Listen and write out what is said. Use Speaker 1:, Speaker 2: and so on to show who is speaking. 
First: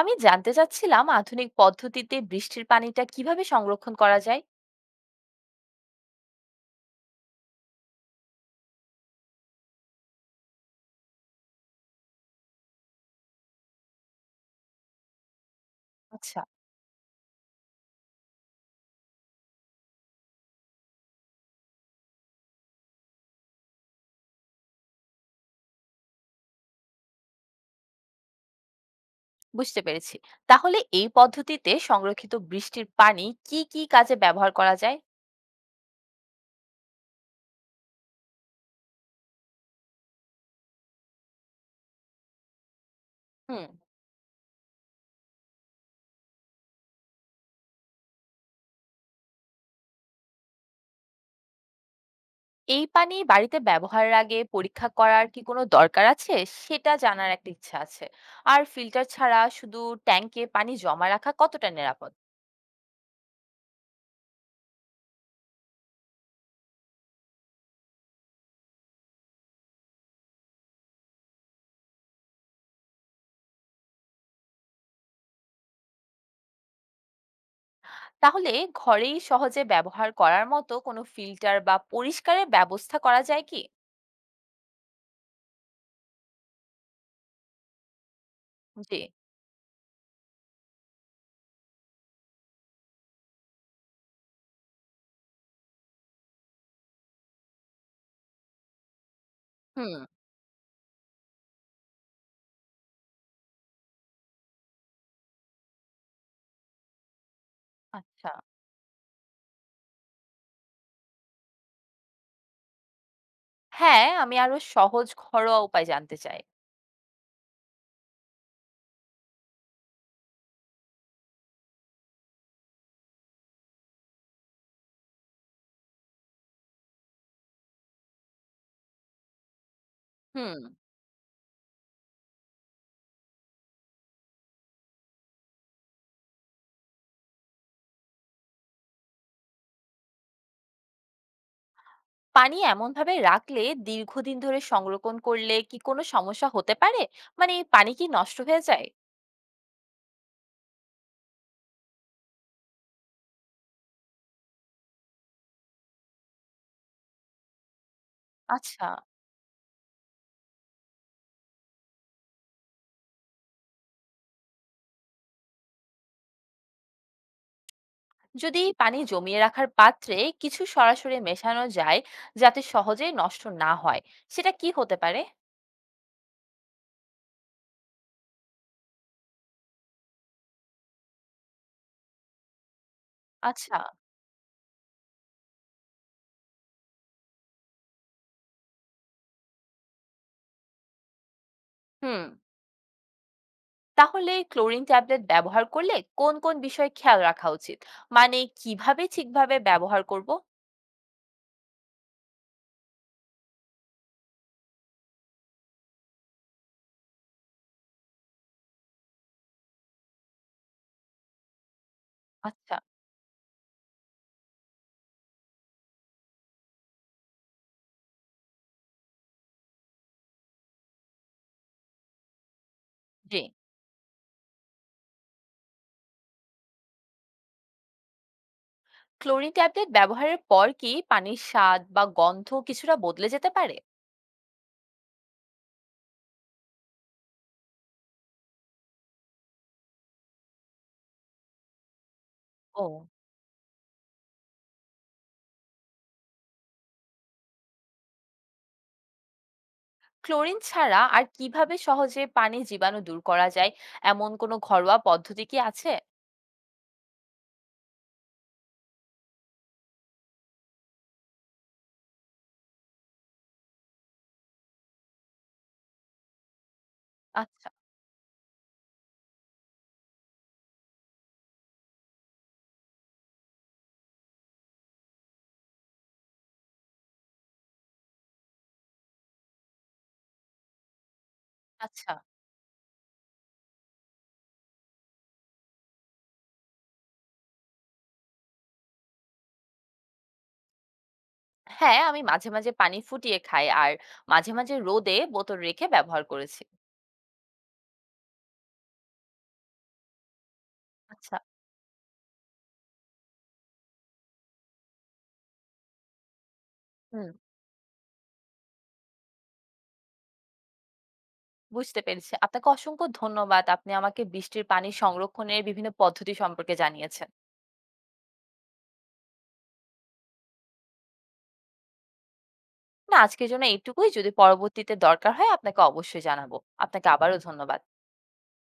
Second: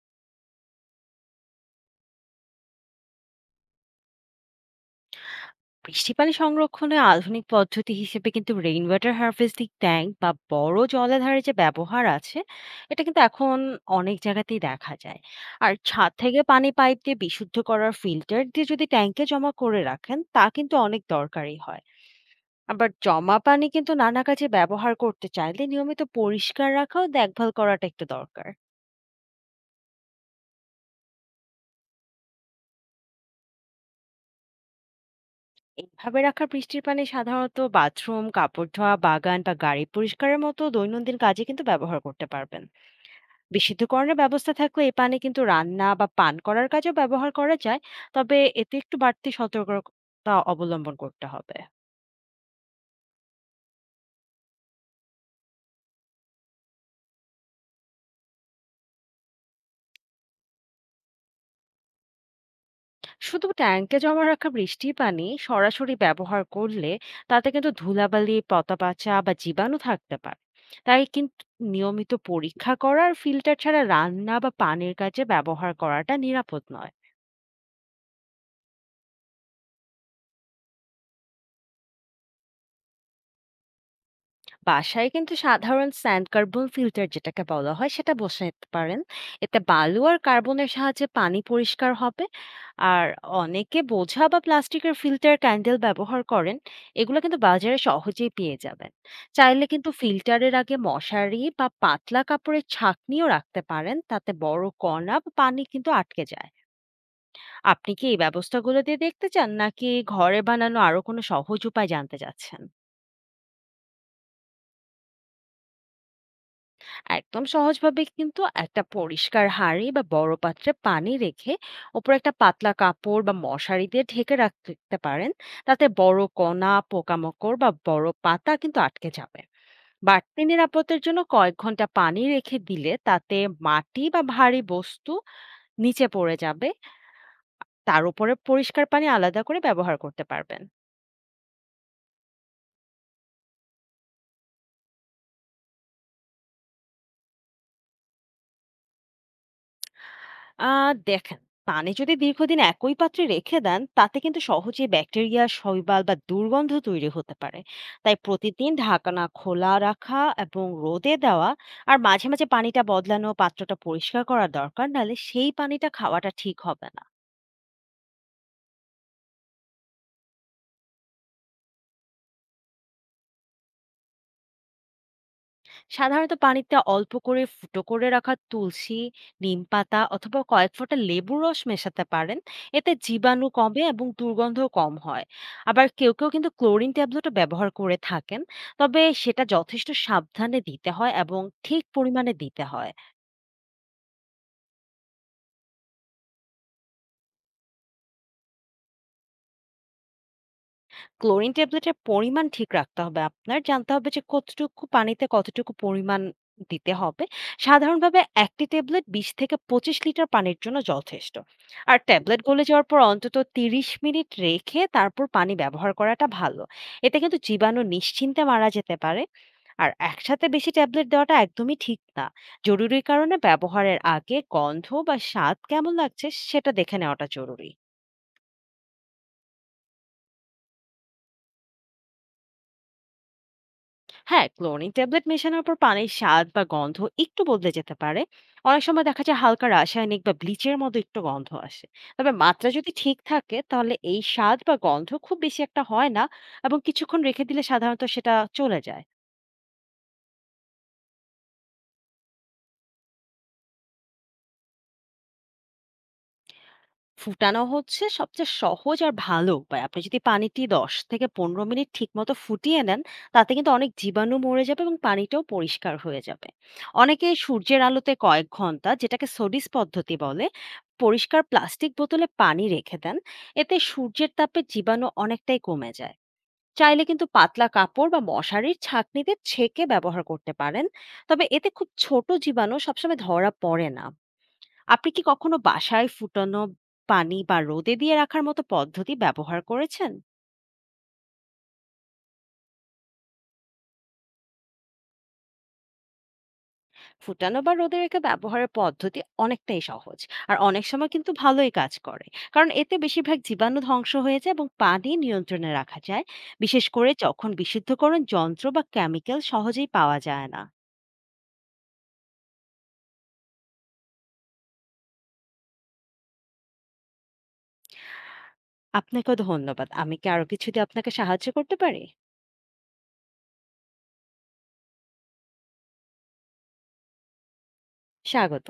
Speaker 1: আমি জানতে চাচ্ছিলাম আধুনিক পদ্ধতিতে বৃষ্টির পানিটা কিভাবে সংরক্ষণ করা যায়।
Speaker 2: বৃষ্টি পানি সংরক্ষণে আধুনিক পদ্ধতি হিসেবে কিন্তু রেইন ওয়াটার হার্ভেস্টিং ট্যাঙ্ক বা বড় জলাধারের যে ব্যবহার আছে, এটা কিন্তু এখন অনেক জায়গাতেই দেখা যায়। আর ছাদ
Speaker 1: আচ্ছা,
Speaker 2: থেকে পানি পাইপ দিয়ে বিশুদ্ধ করার ফিল্টার দিয়ে যদি ট্যাঙ্কে জমা করে রাখেন, তা কিন্তু অনেক দরকারি হয়। আবার জমা পানি কিন্তু নানা কাজে ব্যবহার করতে চাইলে নিয়মিত পরিষ্কার রাখা ও দেখভাল করাটা একটু দরকার।
Speaker 1: বুঝতে পেরেছি। তাহলে এই পদ্ধতিতে সংরক্ষিত বৃষ্টির পানি কি কি কাজে ব্যবহার করা যায়?
Speaker 2: এইভাবে রাখা বৃষ্টির পানি সাধারণত বাথরুম, কাপড় ধোয়া, বাগান বা গাড়ি পরিষ্কারের মতো দৈনন্দিন কাজে কিন্তু ব্যবহার করতে পারবেন।
Speaker 1: হুম।
Speaker 2: বিশুদ্ধকরণের ব্যবস্থা থাকলে এই পানি কিন্তু রান্না বা পান করার কাজেও ব্যবহার করা যায়, তবে এতে একটু বাড়তি সতর্কতা অবলম্বন করতে হবে।
Speaker 1: এই পানি বাড়িতে ব্যবহারের আগে পরীক্ষা করার কি কোনো দরকার আছে? সেটা জানার একটা ইচ্ছা আছে। আর ফিল্টার ছাড়া শুধু ট্যাঙ্কে পানি জমা রাখা কতটা নিরাপদ?
Speaker 2: শুধু ট্যাঙ্কে জমা রাখা বৃষ্টি পানি সরাসরি ব্যবহার করলে তাতে কিন্তু ধুলাবালি, পতাপাচা বা জীবাণু থাকতে পারে। তাই কিন্তু নিয়মিত পরীক্ষা করার ফিল্টার ছাড়া রান্না বা পানির কাজে ব্যবহার করাটা নিরাপদ নয়।
Speaker 1: তাহলে ঘরেই সহজে ব্যবহার করার মতো কোনো ফিল্টার বা পরিষ্কারের ব্যবস্থা করা যায় কি?
Speaker 2: বাসায় কিন্তু সাধারণ স্যান্ড কার্বন ফিল্টার, যেটাকে বলা হয়, সেটা বসাতে
Speaker 1: জি।
Speaker 2: পারেন। এতে বালু আর কার্বনের সাহায্যে পানি পরিষ্কার হবে। আর অনেকে বোঝা বা প্লাস্টিকের ফিল্টার ক্যান্ডেল ব্যবহার করেন, এগুলো কিন্তু বাজারে সহজেই পেয়ে যাবেন। চাইলে কিন্তু
Speaker 1: হুম।
Speaker 2: ফিল্টারের আগে মশারি বা পাতলা কাপড়ের ছাঁকনিও রাখতে পারেন, তাতে বড় কণা বা পানি কিন্তু আটকে যায়। আপনি কি এই
Speaker 1: আচ্ছা।
Speaker 2: ব্যবস্থাগুলো দিয়ে দেখতে চান, নাকি ঘরে বানানো আরো কোনো সহজ উপায় জানতে চাচ্ছেন?
Speaker 1: হ্যাঁ, আমি আরো সহজ ঘরোয়া উপায় জানতে চাই।
Speaker 2: একদম সহজভাবে কিন্তু একটা পরিষ্কার হাঁড়ি বা বড় পাত্রে পানি রেখে ওপরে একটা পাতলা কাপড় বা মশারি দিয়ে ঢেকে রাখতে পারেন, তাতে বড় কণা, পোকামাকড় বা বড় পাতা কিন্তু আটকে যাবে। বাড়তি
Speaker 1: হুম।
Speaker 2: নিরাপত্তার জন্য কয়েক ঘন্টা পানি রেখে দিলে তাতে মাটি বা ভারী বস্তু নিচে পড়ে যাবে। তার উপরে পরিষ্কার পানি আলাদা করে ব্যবহার করতে পারবেন।
Speaker 1: পানি এমনভাবে রাখলে দীর্ঘদিন ধরে সংরক্ষণ করলে কি কোনো সমস্যা হতে পারে? মানে পানি কি নষ্ট হয়ে যায়?
Speaker 2: আ দেখেন, পানি যদি দীর্ঘদিন একই পাত্রে রেখে দেন, তাতে কিন্তু সহজেই ব্যাকটেরিয়া, শৈবাল বা দুর্গন্ধ তৈরি হতে পারে। তাই প্রতিদিন
Speaker 1: আচ্ছা।
Speaker 2: ঢাকনা খোলা রাখা এবং রোদে দেওয়া আর মাঝে, মাঝে পানিটা বদলানো, পাত্রটা পরিষ্কার করা দরকার। নাহলে সেই পানিটা খাওয়াটা ঠিক হবে না।
Speaker 1: যদি পানি জমিয়ে রাখার পাত্রে কিছু সরাসরি মেশানো যায় যাতে সহজেই নষ্ট না হয়, সেটা কি হতে পারে?
Speaker 2: সাধারণত পানিতে অল্প করে ফুটো করে রাখা তুলসী, নিম পাতা অথবা কয়েক ফোঁটা লেবুর রস মেশাতে পারেন। এতে জীবাণু
Speaker 1: আচ্ছা।
Speaker 2: কমে এবং দুর্গন্ধ কম হয়। আবার কেউ কেউ কিন্তু ক্লোরিন ট্যাবলেটও ব্যবহার করে থাকেন, তবে সেটা যথেষ্ট সাবধানে দিতে হয় এবং ঠিক
Speaker 1: হুম।
Speaker 2: পরিমাণে দিতে হয়।
Speaker 1: তাহলে ক্লোরিন ট্যাবলেট ব্যবহার করলে কোন, কোন বিষয়ে খেয়াল রাখা উচিত? মানে কিভাবে ঠিকভাবে ব্যবহার করব?
Speaker 2: ক্লোরিন ট্যাবলেটের পরিমাণ ঠিক রাখতে হবে আপনার। জানতে হবে যে কতটুকু পানিতে কতটুকু পরিমাণ দিতে হবে। সাধারণভাবে ১ টি ট্যাবলেট ২০-২৫ লিটার পানির জন্য যথেষ্ট। আর ট্যাবলেট গলে
Speaker 1: আচ্ছা।
Speaker 2: যাওয়ার পর অন্তত ৩০ মিনিট রেখে তারপর পানি ব্যবহার করাটা ভালো। এতে কিন্তু জীবাণু নিশ্চিন্তে মারা যেতে পারে। আর একসাথে বেশি ট্যাবলেট দেওয়াটা একদমই ঠিক না। জরুরি কারণে
Speaker 1: জি।
Speaker 2: ব্যবহারের আগে গন্ধ বা স্বাদ কেমন লাগছে সেটা দেখে নেওয়াটা জরুরি।
Speaker 1: ক্লোরিন ট্যাবলেট ব্যবহারের পর কি পানির স্বাদ বা গন্ধ কিছুটা বদলে যেতে পারে?
Speaker 2: হ্যাঁ, ক্লোরিন ট্যাবলেট মেশানোর পর পানির স্বাদ বা গন্ধ একটু বদলে যেতে পারে। অনেক সময় দেখা যায় হালকা রাসায়নিক বা ব্লিচের মতো একটু গন্ধ আসে। তবে মাত্রা যদি
Speaker 1: ও।
Speaker 2: ঠিক থাকে, তাহলে এই স্বাদ বা গন্ধ খুব বেশি একটা হয় না এবং কিছুক্ষণ রেখে দিলে সাধারণত সেটা চলে যায়।
Speaker 1: ক্লোরিন ছাড়া আর কিভাবে সহজে পানির জীবাণু দূর করা যায়? এমন কোনো ঘরোয়া পদ্ধতি কি আছে?
Speaker 2: ফুটানো হচ্ছে সবচেয়ে সহজ আর ভালো উপায়। আপনি যদি পানিটি ১০-১৫ মিনিট ঠিকমতো ফুটিয়ে নেন, তাতে কিন্তু অনেক জীবাণু মরে যাবে এবং পানিটাও পরিষ্কার হয়ে যাবে। অনেকে
Speaker 1: আচ্ছা।
Speaker 2: সূর্যের আলোতে কয়েক ঘন্টা, যেটাকে সোডিস পদ্ধতি বলে, পরিষ্কার প্লাস্টিক বোতলে পানি রেখে দেন। এতে সূর্যের তাপে জীবাণু অনেকটাই কমে যায়। চাইলে কিন্তু পাতলা কাপড় বা মশারির ছাঁকনিতে ছেঁকে ব্যবহার করতে পারেন। তবে এতে খুব
Speaker 1: আচ্ছা।
Speaker 2: ছোট জীবাণু সবসময় ধরা পড়ে না। আপনি কি কখনো বাসায় ফুটানো পানি বা রোদে দিয়ে রাখার মতো পদ্ধতি ব্যবহার করেছেন?
Speaker 1: হ্যাঁ, আমি মাঝে মাঝে পানি ফুটিয়ে খাই আর মাঝে মাঝে রোদে বোতল রেখে ব্যবহার করেছি।
Speaker 2: ফুটানো বা রোদে রেখে ব্যবহারের পদ্ধতি অনেকটাই সহজ আর অনেক সময় কিন্তু
Speaker 1: আচ্ছা।
Speaker 2: ভালোই কাজ করে, কারণ এতে বেশিরভাগ জীবাণু ধ্বংস হয়ে যায় এবং পানি নিয়ন্ত্রণে রাখা যায়, বিশেষ করে
Speaker 1: হুম।
Speaker 2: যখন বিশুদ্ধকরণ যন্ত্র বা কেমিক্যাল সহজেই পাওয়া যায় না।
Speaker 1: বুঝতে পেরেছি। আপনাকে অসংখ্য ধন্যবাদ, আপনি আমাকে বৃষ্টির পানি সংরক্ষণের বিভিন্ন পদ্ধতি সম্পর্কে জানিয়েছেন।
Speaker 2: আপনাকেও ধন্যবাদ। আমি কি আরো কিছু দিয়ে আপনাকে সাহায্য করতে পারি?
Speaker 1: না, আজকের জন্য এইটুকুই। যদি পরবর্তীতে দরকার হয় আপনাকে অবশ্যই জানাবো। আপনাকে আবারও ধন্যবাদ।
Speaker 2: স্বাগত।